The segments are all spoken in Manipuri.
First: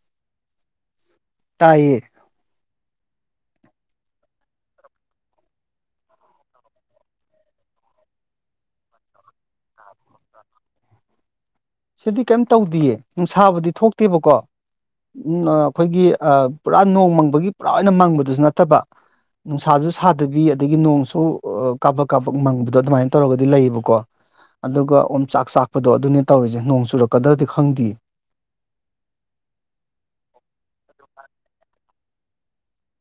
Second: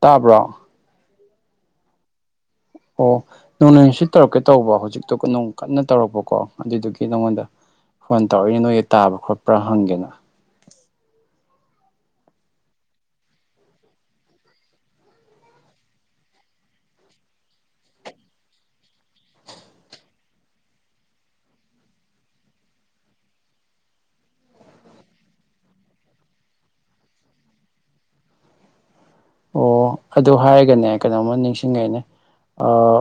ꯇꯥꯕ꯭ꯔꯣ ꯇꯥꯏꯌꯦ ꯑꯣ ꯅꯣꯡꯂꯩ ꯅꯨꯡꯁꯤꯠ ꯇꯧꯔꯛꯀꯦ ꯇꯧꯕ ꯍꯧꯖꯤꯛꯇꯨ ꯅꯣꯡ ꯀꯟꯅ ꯇꯧꯔꯛꯄꯀꯣ ꯑꯗꯨꯗꯨꯒꯤ ꯅꯪꯉꯣꯟꯗ ꯐꯣꯟ ꯇꯧꯔꯛꯏꯅꯦ ꯅꯣꯏꯒꯤ ꯇꯥꯕ꯭ꯔꯥ ꯈꯣꯠꯄ꯭ꯔꯥ ꯍꯪꯒꯦꯅꯥ ꯁꯤꯗꯗꯤ ꯀꯦꯝ ꯇꯧꯗꯤꯌꯦ ꯅꯨꯡꯁꯥꯕꯗꯤ ꯊꯣꯛꯇꯦꯕꯀꯣ ꯎꯝꯑ ꯑꯥ ꯑꯩꯈꯣꯏꯒꯤ ꯑꯥ ꯄꯨꯔꯥ ꯅꯣꯡ ꯃꯪꯕꯒꯤ ꯄꯨꯔꯥ ꯑꯣꯏꯅ ꯃꯪꯕꯗꯨꯁꯨ ꯅꯠꯇꯕ ꯅꯨꯡꯁꯥꯁꯨ ꯁꯥꯗꯕꯤ ꯑꯗꯒꯤ ꯅꯣꯡꯁꯨ ꯑꯥ ꯀꯥꯕꯛ ꯀꯥꯕꯛ ꯃꯪꯕꯗꯣ ꯑꯗꯨꯃꯥꯏꯅ ꯇꯧꯔꯒꯗꯤ ꯂꯩꯌꯦꯕꯀꯣ ꯑꯗꯨꯒ ꯑꯣꯝꯆꯥꯛ ꯆꯥꯛꯄꯗꯣ ꯑꯗꯨꯅꯦ ꯇꯧꯔꯤꯁꯦ ꯅꯣꯡ ꯆꯨꯔꯛꯀꯗ꯭ꯔꯗꯤ ꯈꯪꯗꯤꯌꯦ ꯑꯣ ꯑꯗꯨ ꯍꯥꯏꯔꯒꯅꯦ ꯀꯩꯅꯣꯝꯃ ꯅꯤꯡꯁꯤꯡꯉꯩꯅꯦ ꯑꯥ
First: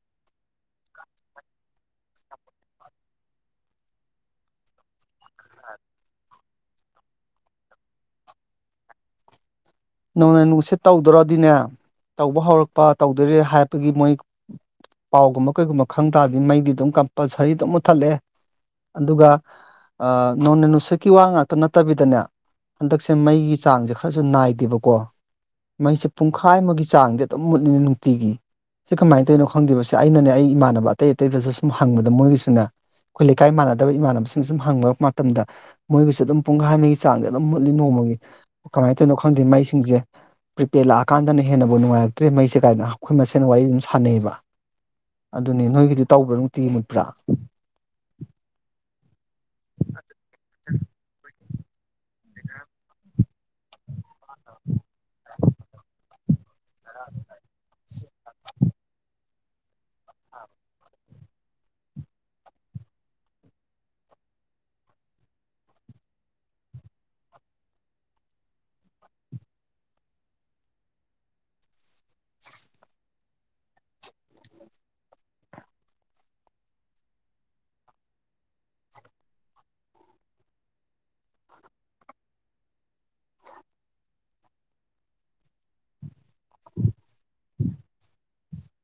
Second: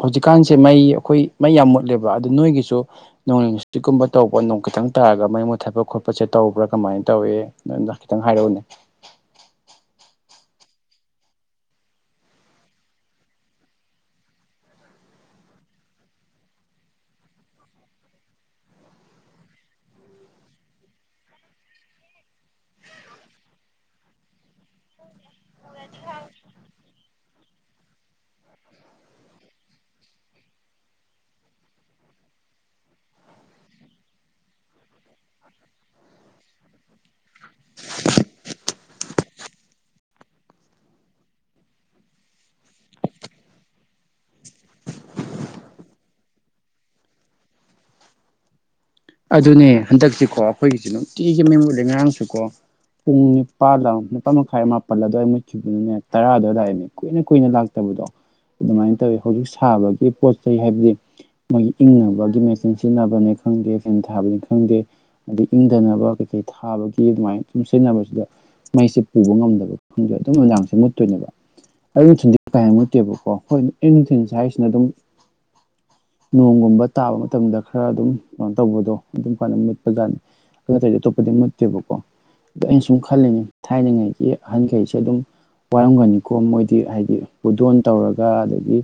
ꯍꯧꯖꯤꯛꯀꯥꯟꯁꯦ ꯃꯩ ꯑꯩꯈꯣꯏ ꯃꯩ ꯌꯥꯝ ꯃꯨꯠꯂꯦꯕ ꯑꯗꯨ ꯅꯣꯏꯒꯤꯁꯨ ꯅꯣꯡꯂꯩ ꯅꯨꯡꯁꯤꯠꯀꯨꯝꯕ ꯇꯧꯕ ꯅꯣꯡ ꯀꯇꯪ ꯇꯪ ꯇꯥꯔꯒ ꯃꯩ ꯃꯨꯠ ꯊꯛꯄ ꯈꯣꯠꯄꯁꯦ ꯇꯧꯕ꯭ꯔꯥ ꯀꯃꯥꯏꯅ ꯇꯧꯏ ꯅꯪ ꯈꯤꯇꯪ ꯍꯥꯏꯔꯛꯎꯅꯦ [inaudible] ꯅꯣꯡꯂꯩ ꯅꯨꯡꯁꯤꯠ ꯇꯧꯗꯣꯔꯗꯤꯅꯦ ꯇꯧꯕ ꯍꯧꯔꯛꯄ ꯇꯧꯗꯔꯦ ꯍꯥꯏꯕꯒꯤ ꯃꯣꯏ ꯄꯥꯎꯒꯨꯝꯕ ꯀꯩꯒꯨꯝꯕ ꯈꯪ ꯇꯥꯔꯗꯤ ꯃꯩꯗꯤ ꯑꯗꯨꯝ ꯀꯝꯄꯜꯁꯔꯤ ꯑꯗꯨꯝ ꯃꯨꯠꯊꯠꯂꯛꯑꯦ ꯑꯗꯨꯒ ꯅꯣꯅꯦ ꯅꯨꯡꯁꯛꯀꯤ ꯋꯥ ꯉꯥꯛꯇ ꯅꯠꯇꯕꯤꯗꯅꯦ ꯍꯟꯗꯛꯁꯦ ꯃꯩꯒꯤ ꯆꯥꯡꯁꯦ ꯈꯔꯁꯨ ꯅꯥꯏꯗꯦꯕꯀꯣ ꯃꯩꯁꯦ ꯄꯨꯡꯈꯥꯏ ꯑꯃꯒꯤ ꯆꯥꯡꯗꯤ ꯑꯗꯨꯝ ꯃꯨꯠꯂꯤ ꯅꯨꯡꯇꯤꯒꯤ ꯁꯤ ꯀꯃꯥꯏꯅ ꯇꯧꯔꯤꯅꯣ ꯈꯪꯗꯦꯕꯁ ꯑꯩꯅꯅꯦ ꯑꯩ ꯏꯃꯥꯟꯅꯕ ꯑꯇꯩ ꯑꯇꯩꯗꯁꯨ ꯁꯨꯝ ꯍꯪꯕꯗ ꯃꯣꯏꯒꯤꯁꯨꯅꯦ ꯑꯩꯈꯣꯏ ꯂꯩꯀꯥꯏ ꯃꯥꯟꯅꯗꯕ ꯏꯃꯥꯟꯅꯕꯁꯤꯡꯁꯦ ꯁꯨꯝ ꯍꯪꯕ ꯃꯇꯝꯗ ꯃꯣꯏꯒꯤꯁꯨ ꯑꯗꯨꯝ ꯄꯨꯡꯈꯥꯏ ꯑꯃꯒꯤ ꯆꯥꯡꯗ ꯑꯗꯨꯝ ꯃꯨꯠꯂꯤ ꯅꯣꯡꯃ ꯀꯃꯥꯏꯅ ꯇꯧꯅꯣ ꯈꯪꯗꯦ ꯃꯩꯁꯤꯡꯁꯦ ꯄ꯭ꯔꯤꯄꯦꯠ ꯂꯥꯛꯑꯀꯥꯟꯗꯅ ꯍꯦꯟꯅꯕꯨ ꯅꯨꯡꯉꯥꯏꯔꯛꯇ꯭ꯔꯦ ꯃꯩꯁꯦ ꯀꯥꯏꯅ ꯑꯩꯈꯣꯏ ꯃꯁꯦꯜ ꯋꯥꯔꯤ ꯑꯗꯨꯝ ꯁꯥꯟꯅꯩꯑꯕ ꯑꯗꯨꯅꯤ ꯅꯣꯏꯒꯤꯗꯤ ꯇꯧꯕ꯭ꯔꯥ ꯅꯨꯡꯛꯇꯤꯒꯤ ꯃꯨꯠꯄ꯭ꯔꯥ ꯑꯗꯨꯅꯦ ꯍꯟꯗꯛꯁꯤꯀꯣ ꯑꯩꯈꯣꯏꯒꯤꯁꯨ ꯅꯨꯡꯇꯤꯒꯤ ꯃꯩꯃꯨꯠꯂꯦ ꯉꯔꯥꯡꯁꯨꯀꯣ ꯄꯨꯡ ꯅꯤꯄꯥꯜꯂ ꯅꯤꯄꯥꯟ ꯃꯈꯥꯏ ꯃꯥꯞ ꯄꯜꯂ ꯑꯗꯨꯋꯥꯏ ꯃꯨꯠꯈꯤꯕꯗꯨꯅꯦ ꯇꯔꯥꯗ ꯂꯥꯛꯑꯦ ꯀꯨꯏꯅ ꯀꯨꯏꯅ ꯂꯥꯛꯇꯕꯗꯣ ꯑꯗꯨꯃꯥꯏꯅ ꯇꯧꯋꯤ ꯍꯧꯖꯤꯛ ꯁꯥꯕꯒꯤ ꯄꯣꯠ ꯆꯩ ꯍꯥꯏꯕꯗꯤ ꯃꯣꯏ ꯏꯪꯅꯕꯒꯤ ꯃꯦꯆꯤꯟ ꯁꯤꯖꯤꯟꯅꯕꯅꯦ ꯈꯪꯗꯦ ꯑꯦꯟ ꯊꯥꯕꯅꯤ ꯈꯪꯗꯦ ꯑꯗꯩ ꯏꯪꯗꯅꯕ ꯀꯩꯀꯩ ꯊꯥꯕꯒꯤ ꯑꯗꯨꯃꯥꯏꯅ ꯁꯨꯝ ꯁꯤꯖꯤꯟꯅꯕꯁꯤꯗ ꯃꯩꯁꯦ ꯄꯨꯕ ꯉꯝꯗꯕ ꯈꯪꯗꯣꯏ ꯑꯗꯨꯝ ꯅꯨꯅꯨꯡꯗꯥꯡꯁꯦ ꯃꯨꯠꯇꯣꯏꯅꯦꯕ ꯑꯌꯨ ꯅꯨꯡꯊꯤꯟꯗꯤ ꯀꯌꯥ ꯏꯪꯉꯛ ꯇꯦꯕꯀꯣ ꯍꯣꯏ ꯑꯌꯨ ꯅꯨꯡꯊꯤꯟ ꯁꯦ ꯍꯥꯏꯁꯤꯅ ꯑꯗꯨꯝ ꯅꯣꯡꯒꯨꯝꯕ ꯇꯥꯕ ꯃꯇꯝꯗ ꯈꯔ ꯑꯗꯨꯝ ꯇꯧꯕꯗꯣ ꯑꯗꯨꯝ ꯀꯥꯟꯅ ꯃꯨꯠꯄꯖꯥꯠꯅꯤ ꯑꯗꯨ ꯑꯇꯩꯗꯤ ꯑꯇꯣꯞꯄꯗꯤ ꯃꯨꯠꯇꯦꯕꯀꯣ ꯑꯗ ꯑꯩꯅ ꯁꯨꯝ ꯈꯜꯂꯤꯅꯤ ꯊꯥꯏꯅꯉꯩꯒꯤ ꯑꯍꯟꯈꯩꯁꯦ ꯑꯗꯨꯝ ꯋꯥꯔꯝꯒꯅꯤꯀꯣ ꯃꯣꯏꯗꯤ ꯍꯥꯏꯗꯤ ꯄꯨꯗꯣꯟ ꯇꯧꯔꯒ ꯑꯗꯒꯤ ꯒꯤ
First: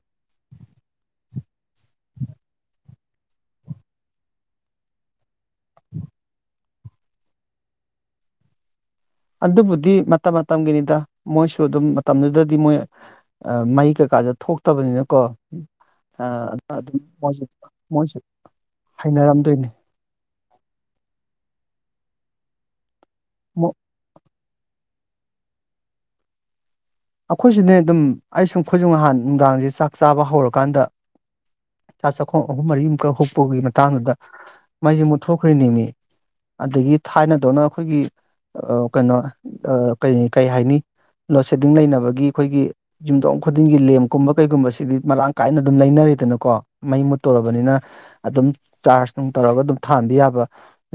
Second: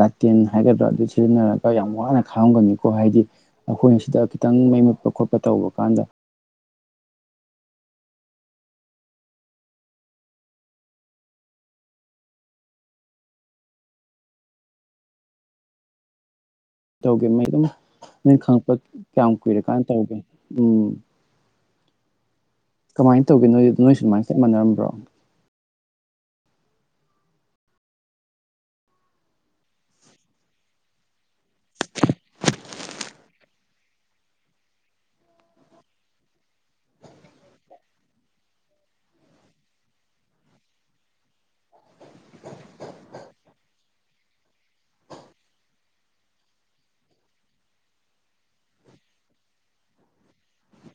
ꯂꯥꯇꯦꯟ ꯍꯥꯏꯒꯗ꯭ꯔꯥ ꯑꯗꯨ ꯁꯤꯖꯤꯟꯅꯔꯒ ꯌꯥꯝ ꯋꯥꯅ ꯈꯥꯝꯒꯅꯤꯀꯣ ꯍꯥꯏꯗꯤ ꯑꯈꯣꯏꯅ ꯁꯤꯗ ꯈꯤꯇꯪ ꯃꯩ ꯃꯨꯠꯄ ꯈꯣꯠꯄ ꯇꯧꯕ ꯀꯥꯟꯗ ꯑꯗꯨꯕꯨꯗꯤ ꯃꯇꯝ ꯃꯇꯝꯒꯤꯅꯤꯗ ꯃꯣꯏꯁꯨ ꯑꯗꯨꯝ ꯃꯇꯝꯗꯨꯗꯗꯤ ꯃꯣꯏ ꯃꯩ ꯀ ꯀꯥꯥꯁꯦ ꯊꯣꯛꯇꯕꯅꯤꯅꯀꯣ ꯑꯗꯨꯝ ꯇꯧꯒꯦ ꯃꯣꯏꯁꯨ ꯃꯩ ꯑꯗꯨꯝ ꯃꯣꯏꯁꯨ ꯅꯣꯏ ꯈꯪꯉꯛꯄ ꯀꯌꯥꯝ ꯀꯨꯏꯔ ꯍꯩꯅꯔꯝꯗꯣꯏꯅꯤ ꯀꯥꯟ ꯇꯧꯒꯦ ꯎꯝ ꯀꯃꯥꯏꯅ ꯇꯧꯒꯦ ꯃꯣꯏ ꯅꯣꯏ ꯅꯣꯏ ꯁꯨꯃꯥꯏ ꯆꯞ ꯃꯥꯟꯅꯔꯝꯕ꯭ꯔꯣ ꯑꯩꯈꯣꯏꯁꯨꯅꯦ ꯑꯗꯨꯝ ꯑꯩ ꯁꯨꯝ ꯑꯩꯈꯣꯏꯁꯨ ꯅꯍꯥꯟ ꯅꯨꯡꯗꯥꯡꯖꯦ ꯆꯥꯛ ꯆꯥꯕ ꯍꯧꯔꯀꯥꯟꯗ ꯆꯥꯛ ꯆꯥꯈꯣꯡ ꯑꯍꯨꯝ ꯃꯔꯤꯃꯨꯛꯀ ꯍꯨꯛꯄꯒꯤ ꯃꯇꯥꯡꯗꯨꯗ ꯃꯩꯁꯦ ꯃꯨꯠꯊꯣꯛꯈ꯭ꯔꯦꯅꯤꯃꯤ ꯑꯗꯒꯤ ꯊꯥꯏꯅꯗꯧꯅ ꯑꯩꯈꯣꯏꯒꯤ ꯑꯥ ꯀꯩꯅꯣ ꯑꯥ ꯀꯩ ꯀꯩ ꯍꯥꯏꯅꯤ [unintelligible] ꯗꯤꯡ ꯂꯩꯅꯕꯒꯤ ꯑꯩꯈꯣꯏꯒꯤ ꯌꯨꯝꯊꯣꯡ ꯈꯨꯗꯤꯡꯒꯤ ꯂꯦꯝꯒꯨꯝꯕ ꯀꯩꯒꯨꯝꯕꯁꯤꯗꯤ ꯃꯔꯥꯡ ꯀꯥꯏꯅ ꯑꯗꯨꯝ ꯂꯩꯅꯔꯦꯗꯅꯀꯣ ꯃꯩ ꯃꯨꯠꯇꯧꯔꯕꯅꯤꯅ ꯑꯗꯨꯝ ꯆꯥꯔꯖ ꯅꯨꯡ ꯇꯧꯔꯒ ꯑꯗꯨꯝ ꯊꯥꯟꯕ ꯌꯥꯕ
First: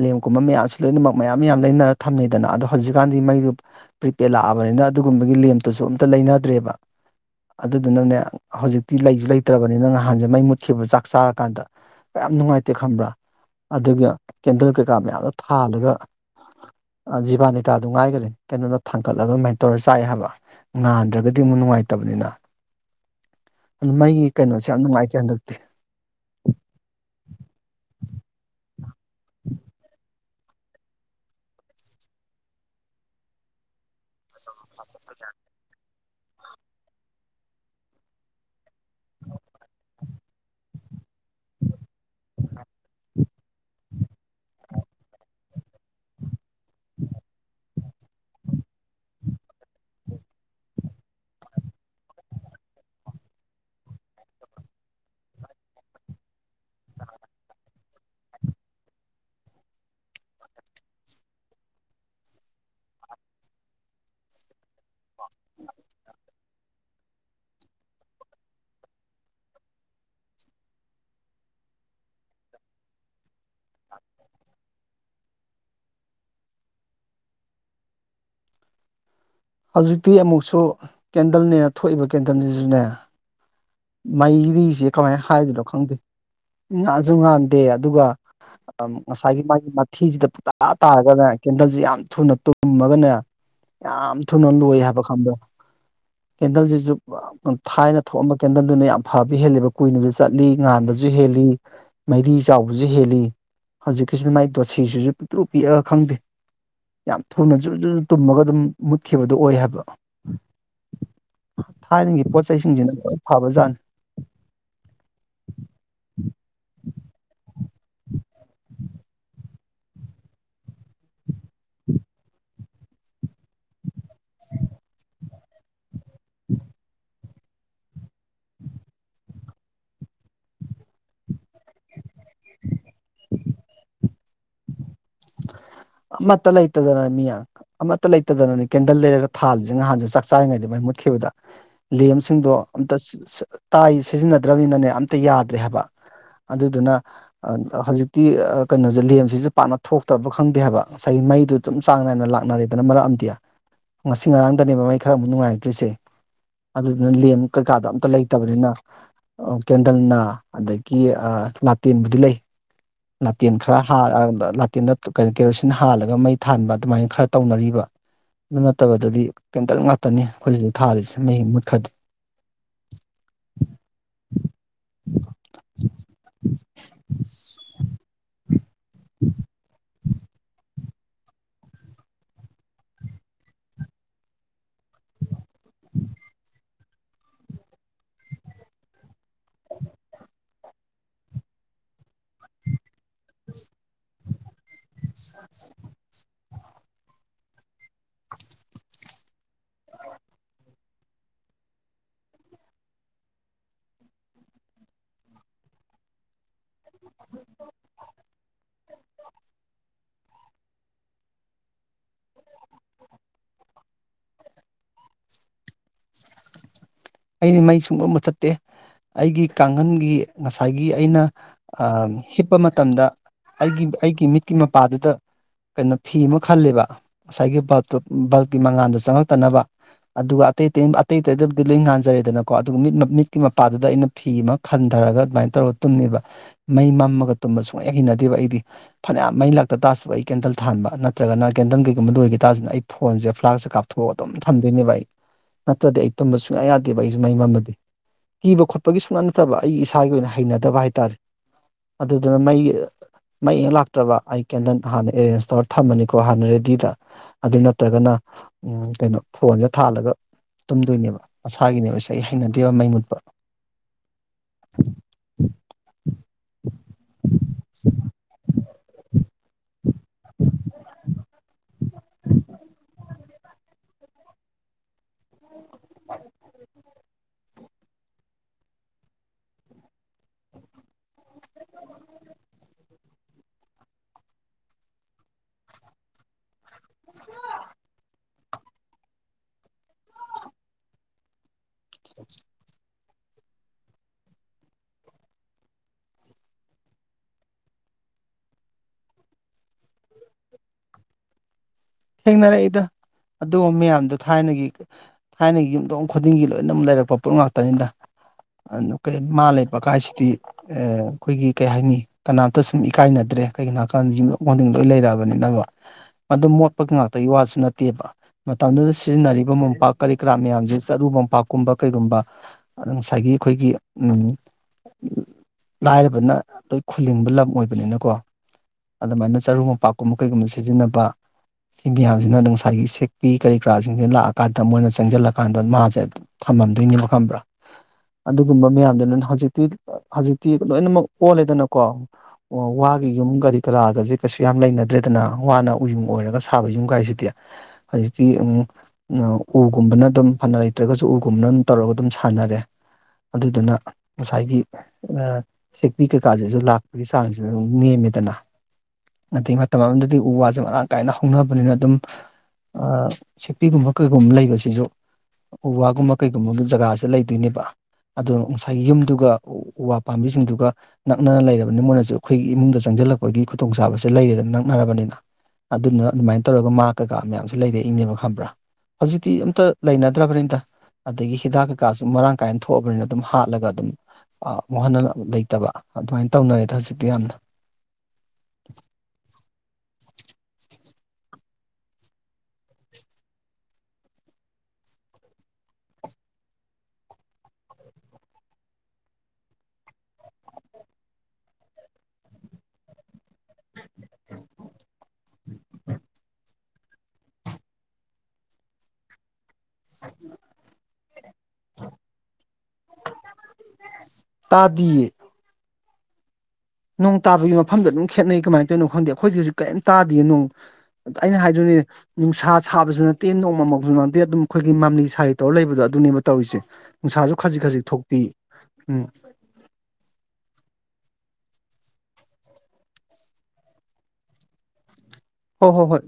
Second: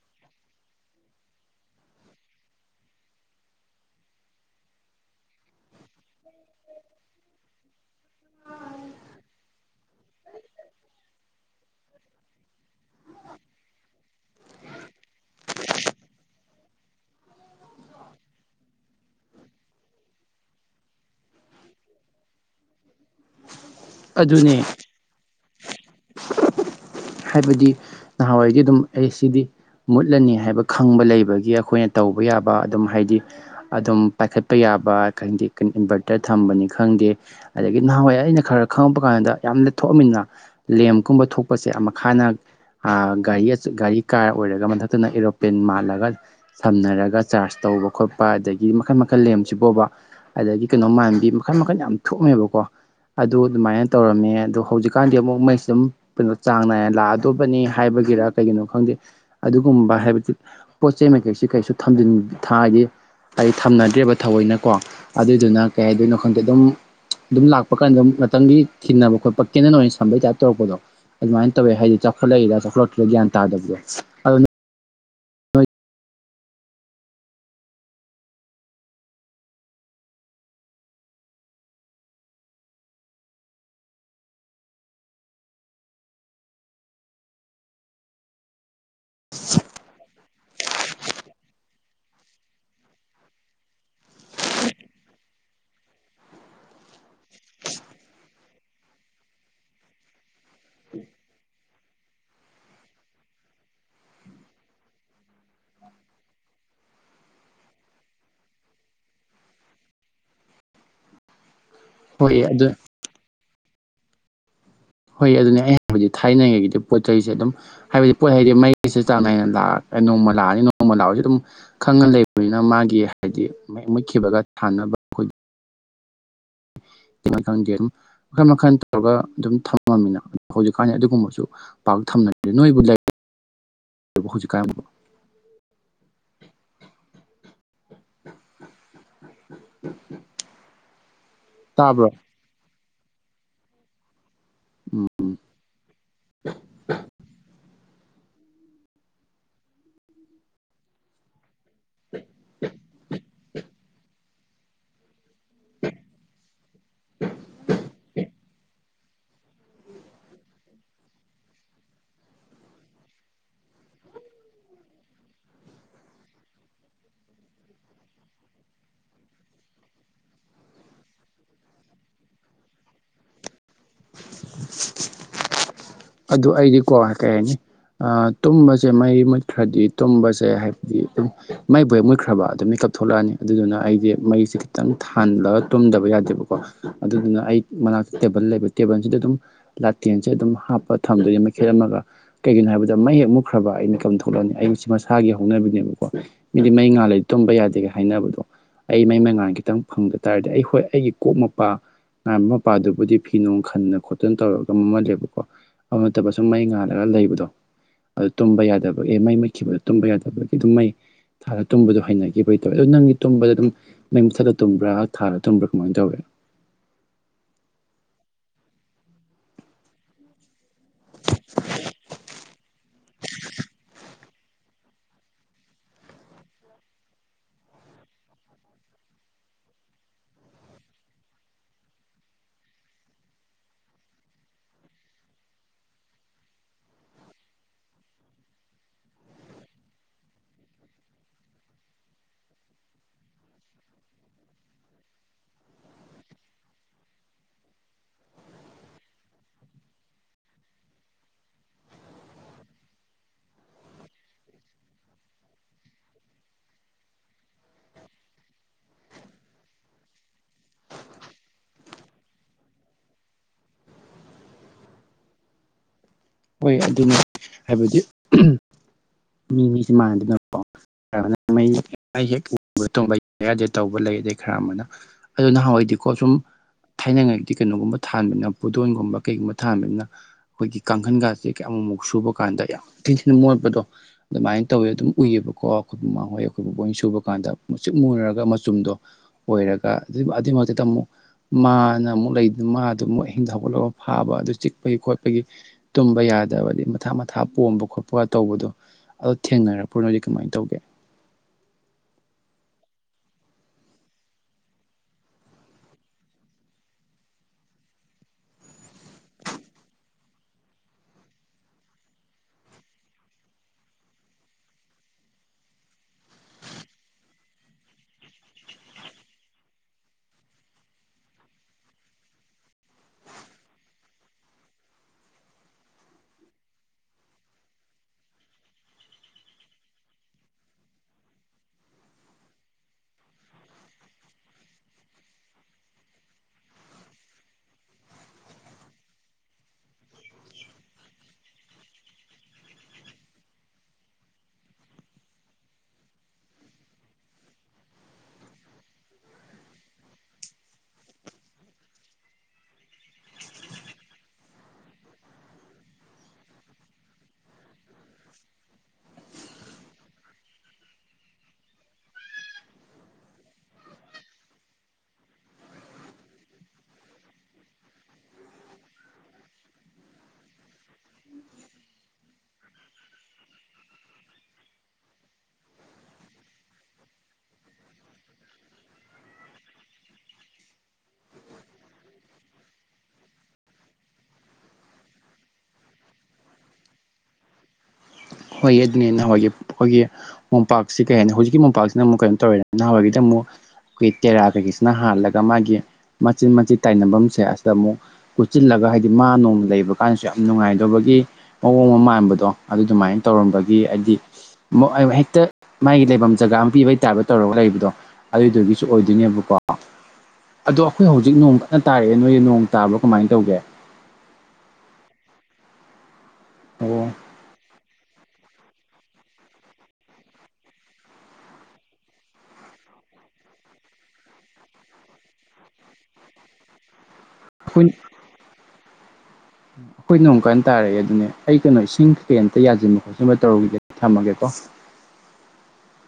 ꯂꯦꯝꯒꯨꯝꯕ ꯃꯌꯥꯝ ꯑꯁꯤ ꯂꯣꯏꯅꯃꯛ ꯃꯌꯥꯝ ꯃꯌꯥꯝ ꯂꯩꯅꯔ ꯊꯝꯅꯩꯗꯅ ꯑꯗꯣ ꯍꯧꯖꯤꯛꯀꯥꯟꯗꯤ ꯃꯩꯗꯨ ꯄ꯭ꯔꯤꯄꯦꯗ ꯂꯥꯛꯑꯕꯅꯤꯅ ꯑꯗꯨꯒꯨꯝꯕꯒꯤ ꯂꯦꯝ ꯇꯨꯁꯨ ꯑꯝꯇ ꯂꯩꯅꯗ꯭ꯔꯦꯕ ꯑꯗꯨꯗꯨꯅꯅꯦ ꯍꯧꯖꯤꯛꯇꯤ ꯂꯩꯁꯨ ꯂꯩꯇ꯭ꯔꯕꯅꯤꯅ ꯅꯍꯥꯟꯁꯨ ꯃꯩ ꯃꯨꯠꯈꯤꯕ ꯆꯥꯛ ꯆꯥꯔꯀꯥꯟꯗ ꯌꯥꯝ ꯅꯨꯡꯉꯥꯏꯇꯦ ꯈꯪꯕ꯭ꯔꯥ ꯑꯗꯨꯒ ꯀꯦꯟꯗꯜ ꯀꯩꯀꯥ ꯃꯌꯥꯝꯗꯣ ꯊꯥꯜꯂꯒ ꯗꯣꯕꯥꯅꯤꯇꯥꯗꯨ ꯉꯥꯏꯈꯔꯦ ꯀꯦꯟꯗꯜꯗꯨ ꯊꯥꯡꯒꯠꯂꯒ ꯑꯗꯨꯃꯥꯏꯅ ꯇꯧꯔ ꯆꯥꯏ ꯍꯥꯏꯕ ꯉꯥꯟꯗ꯭ꯔꯒꯗꯤ ꯑꯃꯨꯛ ꯅꯨꯡꯉꯥꯏꯇꯕꯅꯤꯅ ꯑꯗꯨ ꯃꯩꯒꯤ ꯑꯗꯨꯅꯦ ꯀꯩꯅꯣꯁꯦ ꯌꯥꯝ ꯅꯨꯡꯉꯥꯏꯇꯦ ꯍꯟꯗꯛꯇꯤ ꯍꯥꯏꯕꯗꯤ ꯅꯍꯥꯟꯋꯥꯏꯗꯤ ꯑꯗꯨꯝ ꯑꯩ ꯁꯤꯗꯤ ꯃꯨꯠꯂꯅꯤ ꯍꯥꯏꯕ ꯈꯪꯕ ꯂꯩꯕꯒꯤ ꯑꯩꯈꯣꯏꯅ ꯇꯧꯕ ꯌꯥꯕ ꯑꯗꯨꯝ ꯍꯥꯏꯗꯤ ꯑꯗꯨꯝ ꯄꯥꯏꯈꯠꯄ ꯌꯥꯕ ꯏꯟꯚꯔꯇꯔ ꯊꯝꯕꯅꯤ ꯈꯪꯗꯦ ꯑꯗꯒꯤ ꯅꯍꯥꯟꯋꯥꯏ ꯑꯩꯅ ꯈꯔ ꯈꯪꯉꯛꯕ ꯀꯥꯟꯗ ꯌꯥꯝꯅ ꯊꯣꯛꯑꯃꯤꯅ ꯂꯦꯝꯒꯨꯝꯕ ꯊꯣꯛꯄꯁꯦ ꯑꯃꯛ ꯍꯥꯟꯅ ꯒꯥꯔꯤ ꯒꯥꯔꯤ ꯀꯥꯔ ꯑꯣꯏꯔꯒ ꯃꯊꯛꯇꯅ ꯑꯦꯔꯣꯄ꯭ꯂꯦꯟ ꯃꯥꯜꯂꯒ ꯁꯝꯅꯔꯒ ꯆꯥꯔꯖ ꯇꯧꯕ ꯈꯣꯠꯄ ꯑꯗꯒꯤ ꯃꯈꯜ ꯃꯈꯜ ꯂꯦꯝꯁꯤꯕꯣꯕ ꯑꯗꯒꯤ ꯀꯩꯅꯣ ꯃꯥꯟꯕꯤ ꯃꯈꯜ ꯃꯈꯟ ꯌꯥꯝ ꯊꯣꯛꯃꯦꯕꯀꯣ ꯑꯗꯨ ꯑꯗꯨꯃꯥꯏꯅ ꯇꯧꯔꯝꯃꯦ ꯑꯗꯣ ꯍꯧꯖꯤꯛꯀꯥꯟꯗꯤ ꯑꯃꯨꯛ ꯃꯩꯁꯤ ꯑꯗꯨꯝ ꯀꯩꯅꯣ ꯆꯥꯡ ꯅꯥꯏ ꯂꯥꯛꯑꯗꯧꯕꯅꯤ ꯍꯥꯏꯕꯒꯤꯔ ꯀꯩꯒꯤꯅꯣ ꯈꯪꯗꯦ ꯑꯗꯨꯒꯨꯝꯕ ꯍꯥꯏꯕꯗꯤ ꯄꯣꯠ ꯆꯩ ꯃꯀꯩꯁꯤ ꯀꯩꯁꯨ ꯑꯗꯨꯝ ꯊꯥꯒꯤ ꯑꯩ ꯊꯝꯅꯗ꯭ꯔꯦꯕ ꯊꯑꯣꯏꯅꯀꯣ ꯑꯗꯨꯏꯗꯨꯅ ꯀꯩ ꯍꯥꯏꯗꯣꯏꯅꯣ ꯈꯪꯗꯦ ꯑꯗꯨꯝ ꯑꯗꯨꯝ ꯂꯥꯛꯄ ꯀꯥꯟꯗ ꯑꯗꯨꯝ ꯉꯥꯛꯇꯪꯒꯤ ꯊꯤꯅꯕ ꯈꯣꯠꯄ ꯀꯦꯟꯗꯟ ꯑꯣꯏꯅ ꯁꯝꯕꯒꯤ ꯇꯥꯏꯞ ꯇꯧꯔꯛꯄꯗꯣ ꯑꯗꯨꯃꯥꯏꯅ ꯇꯧꯋꯦ ꯍꯥꯏꯗꯤ ꯆꯥꯎꯈꯠꯂꯛꯏꯔꯥ ꯆꯥꯎꯈꯠꯂꯛꯇ꯭ꯔꯤꯔꯥ ꯒ꯭ꯌꯥꯟ ꯇꯥꯗꯕꯗꯣ ꯑꯗꯨ ꯍꯧꯖꯤꯛꯇꯤ ꯑꯃꯨꯛꯁꯨ ꯀꯦꯟꯗꯜꯅꯦꯅ ꯊꯣꯛꯏꯕ ꯀꯦꯟꯗꯜꯁꯤꯁꯨꯅꯦ ꯃꯩꯔꯤꯁꯦ ꯀꯃꯥꯏꯅ ꯍꯥꯏꯗꯣꯏꯅꯣ ꯈꯪꯗꯦ ꯉꯥꯟꯁꯨ ꯉꯥꯟꯗꯦ ꯑꯗꯨꯒ ꯉꯁꯥꯏꯒꯤ ꯃꯥꯒꯤ ꯃꯊꯤꯁꯤꯗ ꯄꯇꯥ ꯇꯥꯔꯒꯅꯦ ꯀꯦꯟꯗꯜꯁꯤ ꯌꯥꯝ ꯊꯨꯅ ꯇꯨꯝꯃꯒꯅꯦ ꯌꯥꯝ ꯊꯨꯅ ꯂꯣꯏ ꯍꯥꯏꯕ ꯈꯪꯕ꯭ꯔ ꯀꯦꯟꯗꯜꯁꯤꯁꯨ ꯊꯥꯏꯅ ꯊꯣꯛꯑꯝꯕ ꯀꯦꯟꯗꯜꯗꯨꯅ ꯌꯥꯝ ꯐꯕ ꯍꯦꯜꯂꯤꯕ ꯀꯨꯏꯅꯁꯨ ꯆꯠꯂꯤ ꯉꯥꯟꯕꯁꯨ ꯍꯦꯜꯂꯤ ꯃꯩꯔꯤ ꯆꯥꯎꯕꯁꯨ ꯍꯦꯜꯂꯤ ꯍꯧꯖꯤꯛꯀꯤꯁꯤꯗꯤ ꯃꯥꯏ ꯗꯣꯁꯤꯁꯤꯁꯨ ꯄꯤꯛꯇ꯭ꯔꯨꯛ ꯄꯤꯛꯑꯒ ꯈꯪꯗꯦ ꯌꯥꯝ ꯊꯨꯅ ꯖꯨꯔ ꯖꯨꯔ ꯇꯨꯝꯃꯒ ꯑꯗꯨꯝ ꯃꯨꯠꯈꯤꯕꯗꯣ ꯑꯣꯏ ꯍꯥꯏꯕ ꯊꯥꯏꯅꯒꯤ ꯍꯣꯏ ꯄꯣꯠ ꯑꯗꯨ ꯆꯩꯁꯤꯡꯁꯤꯅ ꯂꯣꯏ ꯐꯕꯖꯥꯠꯅꯤ ꯍꯣꯏ ꯑꯗꯨꯅꯦ ꯑꯩ ꯍꯥꯏꯕꯗꯤ ꯊꯥꯏꯅꯉꯩꯒꯤꯗꯤ ꯄꯣꯠ ꯆꯩꯁꯦ ꯑꯗꯨꯝ ꯍꯥꯏꯕꯗꯤ ꯄꯣꯠ ꯍꯥꯏꯗꯤ ꯃꯩꯁꯤ ꯆꯥꯡ ꯅꯥꯏꯅ ꯂꯥꯛꯑ ꯅꯣꯡꯃ ꯂꯥꯛꯑꯅꯤ ꯅꯣꯡꯃ ꯂꯥꯛꯑꯣꯁꯨ ꯑꯗꯨꯝ ꯈꯪꯉ ꯂꯩꯔꯕꯅꯤꯅ ꯃꯥꯒꯤ ꯒꯤ ꯍꯥꯏꯗꯤ ꯃꯨꯠꯈꯤꯕꯒ ꯊꯥꯅꯕ ꯑꯩꯈꯣꯏ ꯎꯝ ꯈꯪꯗꯦ ꯑꯗꯨꯝ ꯃꯈꯟ ꯃꯈꯜ ꯇꯧꯔꯒ ꯑꯗꯨꯝ ꯊꯝꯃꯃꯤꯅ ꯍꯧꯖꯤꯛꯀꯥꯟꯗꯤ ꯑꯗꯨꯒꯨꯝꯕꯁꯨ ꯊꯝꯅꯔꯤꯗꯦ ꯅꯣꯏꯕꯨ ꯍꯧꯖꯤꯛꯀꯥꯟꯕꯨ ꯑꯃꯇ ꯂꯩꯇꯗꯅꯅꯤꯌꯦ ꯑꯃꯠꯇ ꯂꯩꯇꯗꯅꯅꯦ ꯀꯦꯟꯗꯜ ꯂꯩꯔꯒ ꯊꯥꯜꯂꯤꯁꯦ ꯅꯍꯥꯟꯁꯨ ꯆꯥꯛ ꯆꯥꯔꯤꯉꯩꯗ ꯃꯩ ꯃꯨꯠꯈꯤꯕꯗ ꯇꯥꯕ꯭ꯔꯣ ꯂꯦꯝꯁꯤꯡꯗꯣ ꯑꯝꯇ ꯇꯥꯏ ꯁꯤꯖꯤꯟꯅ ꯗ꯭ꯔꯕꯅꯤꯅꯅꯦ ꯑꯝꯇ ꯌꯥꯗ꯭ꯔꯦ ꯍꯥꯏꯕ ꯑꯗꯨꯗꯨꯅ ꯍꯧꯖꯤꯛ ꯇꯤ ꯀꯩꯅꯣꯁꯦ ꯂꯦꯝꯁꯤꯁꯨ ꯄꯥꯛꯅ ꯊꯣꯛꯇꯕ ꯈꯪꯗꯦ ꯍꯥꯏꯕ ꯉꯁꯥꯏꯒꯤ ꯃꯩꯗꯨ ꯁꯨꯝ ꯆꯥꯡ ꯅꯥꯏꯅ ꯂꯥꯛꯅꯔꯦꯗꯅ ꯃꯔꯛ ꯑꯝꯗꯤ ꯉꯁꯤ ꯉꯔꯥꯡꯗꯅꯦꯕ ꯃꯩ ꯈꯔ ꯅꯨꯡꯉꯥꯏꯇ꯭ꯔꯤꯁꯦ ꯑꯗꯨꯗꯨꯅ ꯂꯦꯝ ꯀꯩꯀꯥꯗꯣ ꯑꯝꯇ ꯂꯩꯇꯕꯅꯤꯅ ꯀꯦꯟꯗꯜꯅ ꯑꯗꯒꯤ ꯂꯥꯇꯦꯟꯕꯨꯗꯤ ꯂꯩ ꯂꯥꯇꯦꯟ ꯈꯔ ꯂꯥꯇꯦꯟꯗ ꯀꯦꯔꯣꯁꯤꯟ ꯍꯥꯜꯂꯒ ꯃꯩ ꯊꯥꯟꯕ ꯑꯗꯨꯃꯥꯏꯅ ꯈꯔ ꯇꯧꯅꯔꯤꯕ ꯑꯗꯨ ꯅꯠꯇꯕꯗꯗꯤ ꯀꯦꯟꯗꯜ ꯉꯥꯛꯇꯅꯤ ꯑꯩꯈꯣꯏꯁꯤꯗ ꯊꯥꯜꯂꯤꯁꯤ ꯃꯩ ꯃꯨꯠꯈ꯭ꯔꯗꯤ [inaudible] [inaudible] ꯑꯗꯨ ꯑꯩꯗꯤꯀꯣ ꯀꯩ ꯍꯥꯏꯅꯤ ꯇꯨꯝꯕꯁꯦ ꯃꯩ ꯃꯨꯠꯈ꯭ꯔꯗꯤ ꯇꯨꯝꯕꯁꯦ ꯍꯥꯏꯕꯗꯤ ꯑꯗꯨꯝ ꯃꯩꯕꯨ ꯍꯦꯛ ꯃꯨꯠꯈ꯭ꯔꯕ ꯑꯗꯨꯝ ꯃꯤꯀꯞ ꯊꯣꯛꯂꯛꯑꯅꯤ ꯑꯗꯨꯗꯨꯅ ꯑꯩꯗꯤ ꯃꯩꯁꯦ ꯈꯤꯇꯪ ꯊꯥꯜꯂꯒ ꯇꯨꯝꯗꯕ ꯌꯥꯗꯦꯕꯀꯣ ꯑꯗꯨꯗꯨꯅ ꯑꯩ ꯃꯅꯥꯛꯇ ꯇꯦꯕꯜ ꯂꯩꯕ ꯇꯦꯕꯜꯁꯤꯗ ꯑꯗꯨꯝ ꯇꯦꯟꯁꯦ ꯑꯗꯨꯝ ꯍꯥꯞꯄ ꯊꯝꯗꯣꯏꯅꯤ ꯃꯩꯈꯦꯠ ꯑꯃꯒ ꯀꯩꯒꯤꯅꯣ ꯍꯥꯏꯕꯗ ꯃꯩ ꯍꯦꯛ ꯃꯨꯛꯈ꯭ꯔꯕ ꯑꯩꯅ ꯀꯝ ꯊꯣꯛꯂꯛꯑꯅꯤ ꯑꯩ ꯃꯁꯥꯒꯤ ꯍꯧꯅꯕꯤꯅꯦꯕꯀꯣ ꯃꯤꯗꯤ ꯃꯩ ꯉꯥꯜꯂꯗꯤ ꯇꯨꯝꯕ ꯌꯥꯗꯦꯒ ꯍꯥꯏꯅꯕꯗꯣ ꯑꯩ ꯃꯩ ꯃꯉꯥꯟ ꯈꯤꯇꯪ ꯐꯪꯕ ꯇꯥꯔꯗꯤ ꯑꯩ ꯍꯣꯏ ꯑꯩꯒꯤ ꯀꯣꯛ ꯃꯄꯥ ꯉꯥꯟꯕ ꯃꯄꯥꯗꯨꯕꯨꯗꯤ ꯐꯤ ꯅꯨꯡ ꯈꯟꯗꯅ ꯈꯣꯠꯇꯅ ꯇꯧꯔꯒ ꯃꯝꯍꯜꯂꯦꯕꯀꯣ ꯑꯗꯨ ꯅꯠꯇꯕ ꯁꯨꯝ ꯃꯩ ꯉꯥꯜꯂꯒ ꯂꯩꯕꯗꯣ ꯑꯗꯨ ꯇꯨꯝꯕ ꯌꯥꯗꯕꯒꯤ ꯃꯩ ꯃꯨꯠꯈꯤꯕꯗꯣ ꯇꯨꯝꯕ ꯌꯥꯗꯕꯒꯤ ꯑꯗꯨꯝ ꯃꯩ ꯊꯥꯜꯂꯒ ꯇꯨꯝꯕꯗꯣ ꯍꯩꯅ ꯇꯧꯋꯦ ꯑꯗꯨ ꯅꯪꯗꯤ ꯇꯨꯝꯕꯗ ꯑꯗꯨꯝ ꯃꯩ ꯃꯨꯊꯠꯂ ꯇꯨꯝꯕ꯭ꯔꯥ ꯊꯥꯜꯂꯒ ꯇꯨꯝꯕ꯭ꯔꯥ ꯀꯃꯥꯏꯅ ꯇꯧꯋꯦ ꯑꯩꯗꯤ ꯃꯩ ꯁꯨꯡꯃꯨꯠ ꯃꯨꯊꯠꯇꯦ ꯑꯩꯒꯤ ꯀꯥꯡꯈꯟꯒꯤ ꯉꯁꯥꯏꯒꯤ ꯑꯩꯅ ꯑꯥ ꯍꯤꯞꯄ ꯃꯇꯝꯗ ꯑꯩꯒꯤ ꯑꯩꯒꯤ ꯃꯤꯠꯀꯤ ꯃꯄꯥꯗꯨꯗ ꯀꯩꯅꯣ ꯐꯤ ꯑꯃ ꯈꯜꯂꯦꯕ ꯉꯁꯥꯏꯒꯤ ꯕꯜꯇꯣ ꯕꯜꯕꯀꯤ ꯃꯉꯥꯜꯗꯣ ꯆꯪꯉꯛꯇꯅꯕ ꯑꯗꯨꯒ ꯑꯇꯩꯇꯩ ꯑꯇꯩ ꯑꯇꯩꯗꯕꯨꯗꯤ ꯂꯣꯏ ꯉꯥꯟꯖꯔꯦꯗꯅꯀꯣ ꯑꯗꯨꯒ ꯃꯤꯠ ꯃꯤꯠꯀꯤ ꯃꯄꯥꯗꯨꯗ ꯑꯩꯅ ꯐꯤ ꯑꯃ ꯈꯟꯊꯔꯒ ꯑꯗꯨꯃꯥꯏꯅ ꯇꯧ ꯒ ꯇꯨꯝꯃꯦꯕ ꯃꯩ ꯃꯝꯃꯒ ꯇꯨꯝꯕ ꯁꯨꯡꯍꯩ ꯍꯩꯅꯗꯦꯕ ꯑꯩꯗꯤ ꯐꯅꯌꯥꯝ ꯃꯩ ꯂꯥꯛꯇ ꯇꯥꯁꯨꯕ ꯑꯩ ꯀꯦꯟꯗꯜ ꯊꯥꯟꯕ ꯅꯠꯇ꯭ꯔꯒꯅ ꯀꯦꯟꯗꯜ ꯀꯩꯒꯨꯝꯕ ꯂꯣꯏꯒꯤ ꯇꯥꯔꯁꯨꯅꯦ ꯑꯩ ꯐꯣꯟꯁꯦ ꯐ꯭ꯂꯥꯛꯁꯦ ꯀꯥꯞꯊꯣꯛꯑ ꯑꯗꯨꯝ ꯊꯝꯗꯣꯏꯅꯦꯕ ꯑꯩ ꯅꯠꯇ꯭ꯔꯗꯤ ꯑꯩ ꯇꯨꯝꯕ ꯁꯨꯡꯌꯥ ꯌꯥꯗꯦꯕ ꯑꯩꯁꯨ ꯃꯩ ꯃꯝꯃꯗꯤ ꯀꯤꯕ ꯈꯣꯠꯄꯒꯤ ꯁꯨꯡꯅꯠ ꯅꯠꯇꯕ ꯑꯩꯒꯤ ꯏꯁꯥꯒꯤ ꯑꯣꯏꯅ ꯍꯩꯅꯗꯕ ꯍꯥꯏ ꯇꯥꯔꯦ ꯑꯗꯨꯗꯨꯅ ꯃꯩ ꯑ ꯃꯩ ꯍꯦꯛ ꯂꯥꯛꯇ꯭ꯔꯕ ꯑꯩ ꯀꯦꯟꯗꯟ ꯍꯥꯟꯅ ꯑꯦꯔꯦꯟꯖ ꯇꯧꯔ ꯊꯝꯃꯅꯤꯀꯣ ꯍꯥꯟꯅ ꯔꯦꯗꯤꯗ ꯑꯗꯨ ꯅꯠꯇ꯭ꯔꯒꯅ ꯎꯝ ꯀꯩꯅꯣ ꯐꯣꯟꯁꯦ ꯊꯥꯜꯂꯒ ꯇꯨꯝꯗꯣꯏꯅꯦꯕ ꯃꯁꯥꯒꯤꯅꯦꯕ ꯁꯦ ꯑꯩ ꯍꯩꯅꯗꯦꯕ ꯃꯩ ꯃꯨꯠꯄ [inaudible] ꯍꯣꯏ ꯑꯗꯨꯅꯤ ꯍꯥꯏꯕꯗꯤ ꯃꯤ ꯃꯤꯁꯦ ꯃꯥꯟꯅꯗꯦꯅꯀꯣ ꯍꯦꯛ [unintelligible] ꯇꯧꯕ ꯂꯩ ꯑꯗꯩ ꯈꯔ ꯑꯃꯅ ꯑꯗꯣ ꯅꯍꯥꯟꯋꯥꯏꯗꯤꯀꯣ ꯁꯨꯝ ꯊꯥꯏꯅ ꯉꯩ ꯗꯤ ꯀꯩꯅꯣꯒꯨꯝꯕ ꯊꯥꯟꯕꯅꯤꯅ ꯄꯨꯗꯣꯟꯒꯨꯝꯕ ꯀꯩꯒꯨꯝꯕ ꯊꯥꯟꯕꯅꯤꯅ ꯑꯩꯈꯣꯏꯒꯤ ꯀꯥꯡꯈꯟꯒ ꯁꯦ ꯑꯃꯨꯛꯃꯨꯛ ꯁꯨꯕ ꯀꯥꯟꯗ ꯌꯥꯝ ꯊꯤꯟ ꯊꯤꯅ ꯃꯣꯠꯄꯗꯣ ꯑꯗꯨꯃꯥꯏꯅ ꯇꯧꯋꯦ ꯑꯗꯨꯝ ꯎꯏꯌꯦꯕꯀꯣ ꯑꯩꯈꯣꯏ ꯃꯥꯃꯥ ꯍꯣꯏ ꯑꯩꯈꯣꯏ ꯕꯨꯕꯣꯛ ꯍꯣꯏ ꯁꯨꯕ ꯀꯥꯟꯗ ꯃꯨꯁꯤꯛ ꯃꯨꯔꯒ ꯆꯨꯝꯗꯣ ꯑꯣꯏꯔꯒ ꯑꯗꯨ ꯑꯗꯨꯏ ꯃꯊꯛꯇ ꯑꯃꯨꯛ ꯃꯥꯅ ꯑꯃꯨꯛ ꯂꯩꯗꯨꯅ ꯃꯥꯗꯨ ꯑꯃꯨꯛ ꯑꯍꯤꯡꯗ ꯍꯧꯒꯠꯂꯒ ꯐꯥꯕ ꯑꯗꯨ ꯆꯤꯛꯄꯒꯤ ꯈꯣꯠꯄꯒꯤ ꯇꯨꯝꯕ ꯌꯥꯗꯕꯗꯤ ꯃꯊꯥ ꯃꯊꯥ ꯄꯣꯝꯕ ꯈꯣꯠꯄꯒ ꯇꯧꯕꯗꯣ ꯑ ꯊꯦꯡꯅꯔꯛꯄ꯭ꯔ ꯅꯣꯏꯗꯤ ꯀꯃꯥꯏꯅ ꯇꯧꯒꯦ ꯊꯦꯡꯅꯔꯛꯏꯗ ꯑꯗꯨꯒꯨꯝꯕ ꯃꯌꯥꯝꯗꯣ ꯊꯥꯏꯅꯒꯤ ꯊꯥꯏꯅꯒꯤ ꯌꯨꯝꯊꯣꯡ ꯈꯨꯗꯤꯡꯒꯤ ꯂꯣꯏꯅ ꯂꯩꯔꯛꯄ ꯄꯣꯠ ꯉꯥꯛꯇꯅꯤꯅ ꯑꯗꯨꯅ ꯀꯩꯅꯣ ꯃꯥ ꯂꯩꯕ ꯀꯥꯏꯁꯤꯗꯤ ꯑ ꯑꯩꯈꯣꯏꯒꯤ ꯀꯩ ꯍꯥꯏꯅꯤ ꯀꯅꯥꯝꯇ ꯁꯨꯝ ꯏꯀꯥꯏꯅꯗ ꯀꯩꯒꯤꯅꯣ ꯍꯥꯏ ꯀꯥꯟꯗ ꯌꯨꯝꯗꯣꯡ ꯂꯣꯏ ꯂꯩꯛꯑꯔꯕꯅꯤꯅꯕ ꯀꯣ ꯑꯗꯨꯝ ꯃꯣꯏ ꯉꯥꯛꯇꯒꯤ ꯋꯥꯁꯨ ꯅꯠꯇꯦꯕ ꯃꯇꯝꯗꯨꯗ ꯁꯤꯖꯤꯟꯅꯔꯤꯕ ꯃꯣꯝꯄꯥꯛ ꯀꯔꯤ ꯀꯔꯥ ꯃꯌꯥꯝꯁꯦ ꯆꯔꯨ ꯃꯣꯝꯄꯥꯛꯀꯨꯝꯕ ꯀꯩꯒꯨꯝꯕ ꯑ ꯉꯁꯥꯏꯒꯤ ꯑꯩꯈꯣꯏꯒꯤ ꯎꯝ ꯂꯥꯏꯔꯕꯅ ꯂꯣꯏ ꯈꯨꯜꯂꯤꯡꯕ ꯂꯝ ꯑꯣꯏꯕꯅꯤꯅꯀꯣ ꯑꯗꯨꯃꯥꯏꯅ ꯆꯔꯨ ꯃꯄꯥꯛꯀꯨꯝꯕ ꯀꯩꯒꯨꯝꯕ ꯁꯤꯖꯤꯟꯅꯕ ꯁꯤ ꯃꯌꯥꯝꯁꯤꯅ ꯑꯗꯨꯝ ꯉꯁꯥꯏꯒꯤ ꯁꯦꯛꯄꯤ ꯀꯔꯤ ꯀꯔꯥꯁꯤꯡꯁꯦ ꯂꯥꯛꯑꯀꯥꯟꯗ ꯃꯣꯏꯅ ꯆꯪꯁꯤꯜꯂꯀꯥꯟꯗ ꯃꯥꯁꯦ ꯑꯗꯨ ꯊ ꯃꯝꯗꯣꯏꯅꯦꯕ ꯈꯪꯕ꯭ꯔꯥ ꯑꯗꯨꯒꯨꯝꯕ ꯃꯌꯥꯝꯗꯨꯅ ꯍꯧꯖꯤꯛꯇꯤ ꯍꯧꯖꯤꯛꯇꯤ ꯂꯣꯏꯅꯃꯛ ꯑꯣꯜꯂꯦꯗꯅꯀꯣ ꯃꯥꯒꯤ ꯌꯨꯝ ꯀꯔꯤ ꯀꯔꯥꯒꯁꯦ ꯀꯩꯁꯨ ꯌꯥꯝ ꯂꯩꯅꯗ꯭ꯔꯦꯗꯅ ꯋꯥꯅ ꯎꯌꯨꯡ ꯑꯣꯏꯔꯒ ꯁꯥꯕ ꯌꯨꯝꯒꯥꯏꯁꯤꯗꯤ ꯍꯧꯖꯤꯛꯇꯤ ꯎ ꯎꯒꯨꯝꯕꯅ ꯑꯗꯨꯝ ꯐꯅ ꯂꯩꯇ꯭ꯔꯒꯁꯨ ꯎꯒꯨꯝꯕꯅ ꯑꯗꯨꯝ ꯇꯧꯔꯒ ꯑꯗꯨꯝ ꯁꯥꯟꯅꯔꯦ ꯑꯗꯨꯗꯨꯅ ꯉꯁꯥꯏꯒꯤ ꯑ ꯁꯦꯛꯄꯤ ꯀꯩꯀꯥꯁꯤꯁꯨ ꯂꯥꯛꯄꯒꯤ ꯆꯥꯡꯁꯤꯗ ꯑꯗꯨꯝ ꯅꯦꯝꯃꯦ ꯗꯅ ꯑꯗꯩ ꯃꯇꯝ ꯑꯃꯗꯗꯤ ꯎ ꯋꯥꯁꯦ ꯃꯔꯥꯡ ꯀꯥꯏꯅ ꯍꯧꯅꯕꯅꯤꯅ ꯑꯗꯨꯝ ꯑꯥ ꯁꯦꯛꯄꯤꯒꯨꯝꯕ ꯀꯩꯒꯨꯝꯕ ꯂꯩꯕꯁꯤꯁꯨ ꯎ ꯋꯥꯒꯨꯝꯕ ꯀꯩꯒꯨꯝꯕ ꯖꯒꯥꯁꯦ ꯂꯩꯗꯣꯏꯅꯦꯕ ꯑꯗꯣ ꯉꯁꯥꯏꯒꯤ ꯌꯨꯝꯗꯨꯒ ꯎ ꯋꯥ ꯄꯥꯝꯕꯤꯁꯤꯡꯗꯨꯒ ꯅꯛꯅꯅ ꯂꯩꯔꯕꯅꯤ ꯃꯣꯏꯅꯁꯨ ꯑꯩꯈꯣꯏꯒꯤ ꯏꯃꯨꯡꯗ ꯆꯪ ꯆꯪꯁꯤꯜꯂꯛꯄꯒꯤ ꯈꯨꯗꯣꯡꯆꯥꯕꯁꯦ ꯂꯩꯔꯦꯗꯅ ꯅꯛꯅꯔꯕꯅꯤꯅ ꯑꯗꯨꯅ ꯑꯗꯨꯃꯥꯏꯅ ꯇꯧꯔꯒ ꯃꯥ ꯀꯩꯀꯥ ꯃꯌꯥꯝꯁꯦ ꯂꯩꯔꯛꯏꯅꯦꯕ ꯈꯪꯕ꯭ꯔꯥ ꯍꯧꯖꯤꯛꯇꯤ ꯑꯃꯠꯇ ꯂꯩꯅꯗ꯭ꯔꯕꯅꯤꯗ ꯑꯗꯒꯤ ꯍꯤꯗꯥꯛ ꯀꯩꯀꯥꯁꯨ ꯃꯔꯥꯡ ꯀꯥꯏꯅ ꯊꯣꯛꯑꯕꯅꯤꯅ ꯑꯗꯨꯝ ꯍꯥꯠꯂꯒ ꯑꯗꯨꯝ ꯑꯥꯥ ꯃꯍꯟꯅ ꯂꯩꯇꯕ ꯑꯗꯨꯃꯥꯏꯅ ꯇꯧꯅꯔꯦꯗ ꯍꯧꯖꯤꯛꯇꯤ ꯌꯥꯝꯅ ꯍꯣꯏ ꯑꯗꯨꯅꯦ ꯅꯍꯋꯥꯏꯒꯤ ꯑꯩꯈꯣꯏꯒꯤ ꯃꯣꯝꯄꯥꯛꯁꯤ ꯀꯩ ꯍꯥꯏꯅꯤ ꯍꯧꯖꯤꯛꯀꯤ ꯃꯣꯝꯄꯥꯛꯁꯤꯅ ꯑꯃꯨꯛ ꯀꯩꯅꯣꯝ ꯇꯧꯋꯦ ꯅꯍꯥꯟꯋꯥꯒꯤꯗ ꯑꯃꯨꯛ ꯑꯩꯈꯣꯏ ꯇꯦꯔꯥ ꯀꯩꯀꯩꯁꯤꯅ ꯍꯥꯜꯂꯒ ꯃꯥꯒꯤ ꯃꯆꯤꯠ ꯃꯆꯤꯠ ꯇꯥꯏꯅꯐꯝꯁꯦ ꯑꯁꯤꯗ ꯑꯃꯨꯛ ꯀꯨꯠꯆꯤꯜꯂꯒ ꯍꯥꯏꯗꯤ ꯃꯥ ꯅꯨꯡ ꯂꯩꯕ ꯀꯥꯟꯗꯁꯨ ꯌꯥꯝꯅ ꯅꯨꯡꯉꯥꯏꯗꯧꯕꯒꯤ ꯒꯤ ꯃꯑꯣꯡ ꯑꯃ ꯃꯥꯟꯕꯗꯣ ꯑꯗꯨ ꯗꯨꯃꯥꯏ ꯇꯧꯔꯝꯕꯒꯤ ꯑꯩꯗꯤ ꯍꯦꯛꯇ ꯃꯥꯒꯤ ꯂꯩꯐꯝ ꯖꯒꯥ ꯄꯤꯕꯩ ꯇꯥꯏꯕꯇ ꯇꯧꯔꯒ ꯂꯩꯕꯗꯣ ꯑꯗꯨꯗꯨꯒꯤꯁꯨ ꯑꯣꯏꯗꯣꯏꯅꯦꯕꯀꯣ ꯑꯗꯣ ꯑꯩꯈꯣꯏ ꯍꯧꯖꯤꯛ ꯅꯣꯡ ꯀꯟꯅ ꯇꯥꯔꯤꯌꯦ ꯅꯣꯏ ꯅꯣꯡ ꯇꯥꯕ꯭ꯔꯣ ꯀꯃꯥꯏ ꯇꯧꯒꯦ ꯇꯥꯗꯤ ꯑꯣ ꯅꯣꯡ ꯑꯩꯈꯣꯏ ꯇꯥꯕꯩ ꯃꯐꯝ ꯑꯗꯨꯝ ꯈꯦꯠꯅꯩ ꯀꯃꯥꯏꯅ ꯇꯧꯔꯤꯅꯣ ꯈꯪꯗꯦ ꯑꯩꯈꯣꯏꯒꯤꯁꯨ ꯀꯦꯝ ꯇꯥꯗꯤꯌꯦ ꯅꯣꯡ ꯑꯩꯅ ꯍꯥꯏꯗꯣꯏꯅꯦ ꯅꯨꯡꯁꯥ ꯁꯥꯕꯁꯨ ꯅꯠꯇꯦ ꯅꯣꯡꯃꯪꯕꯁꯨ ꯅꯠꯇꯦ ꯑꯗꯨꯝ ꯑꯩꯈꯣꯏꯒꯤ ꯃꯥꯝꯂꯤ ꯁꯥꯔꯤ ꯇꯧꯔ ꯂꯩꯕꯗꯣ ꯑꯗꯨꯅꯦꯕ ꯇꯧꯔꯤꯁꯦ ꯅꯨꯡꯁꯥꯁꯨ ꯈꯖꯤꯛ ꯍ ꯈꯖꯤꯛ ꯊꯣꯛꯄꯤ ꯎꯝ ꯑꯩꯈꯣꯏ ꯅꯣꯡ ꯀꯥꯟ ꯇꯥꯏꯌꯦ ꯑꯗꯨꯅꯦ ꯑꯩ ꯀꯩꯅꯣ ꯏꯁꯤꯡ ꯀꯀꯩ ꯌꯥꯁꯤꯟ ꯈꯣꯠꯆꯤꯟꯕ ꯑꯝꯇ ꯇꯧꯔꯨꯒꯦ ꯊꯝꯃꯒꯦꯀꯣ ꯍꯣ ꯍꯣ ꯍꯣꯏ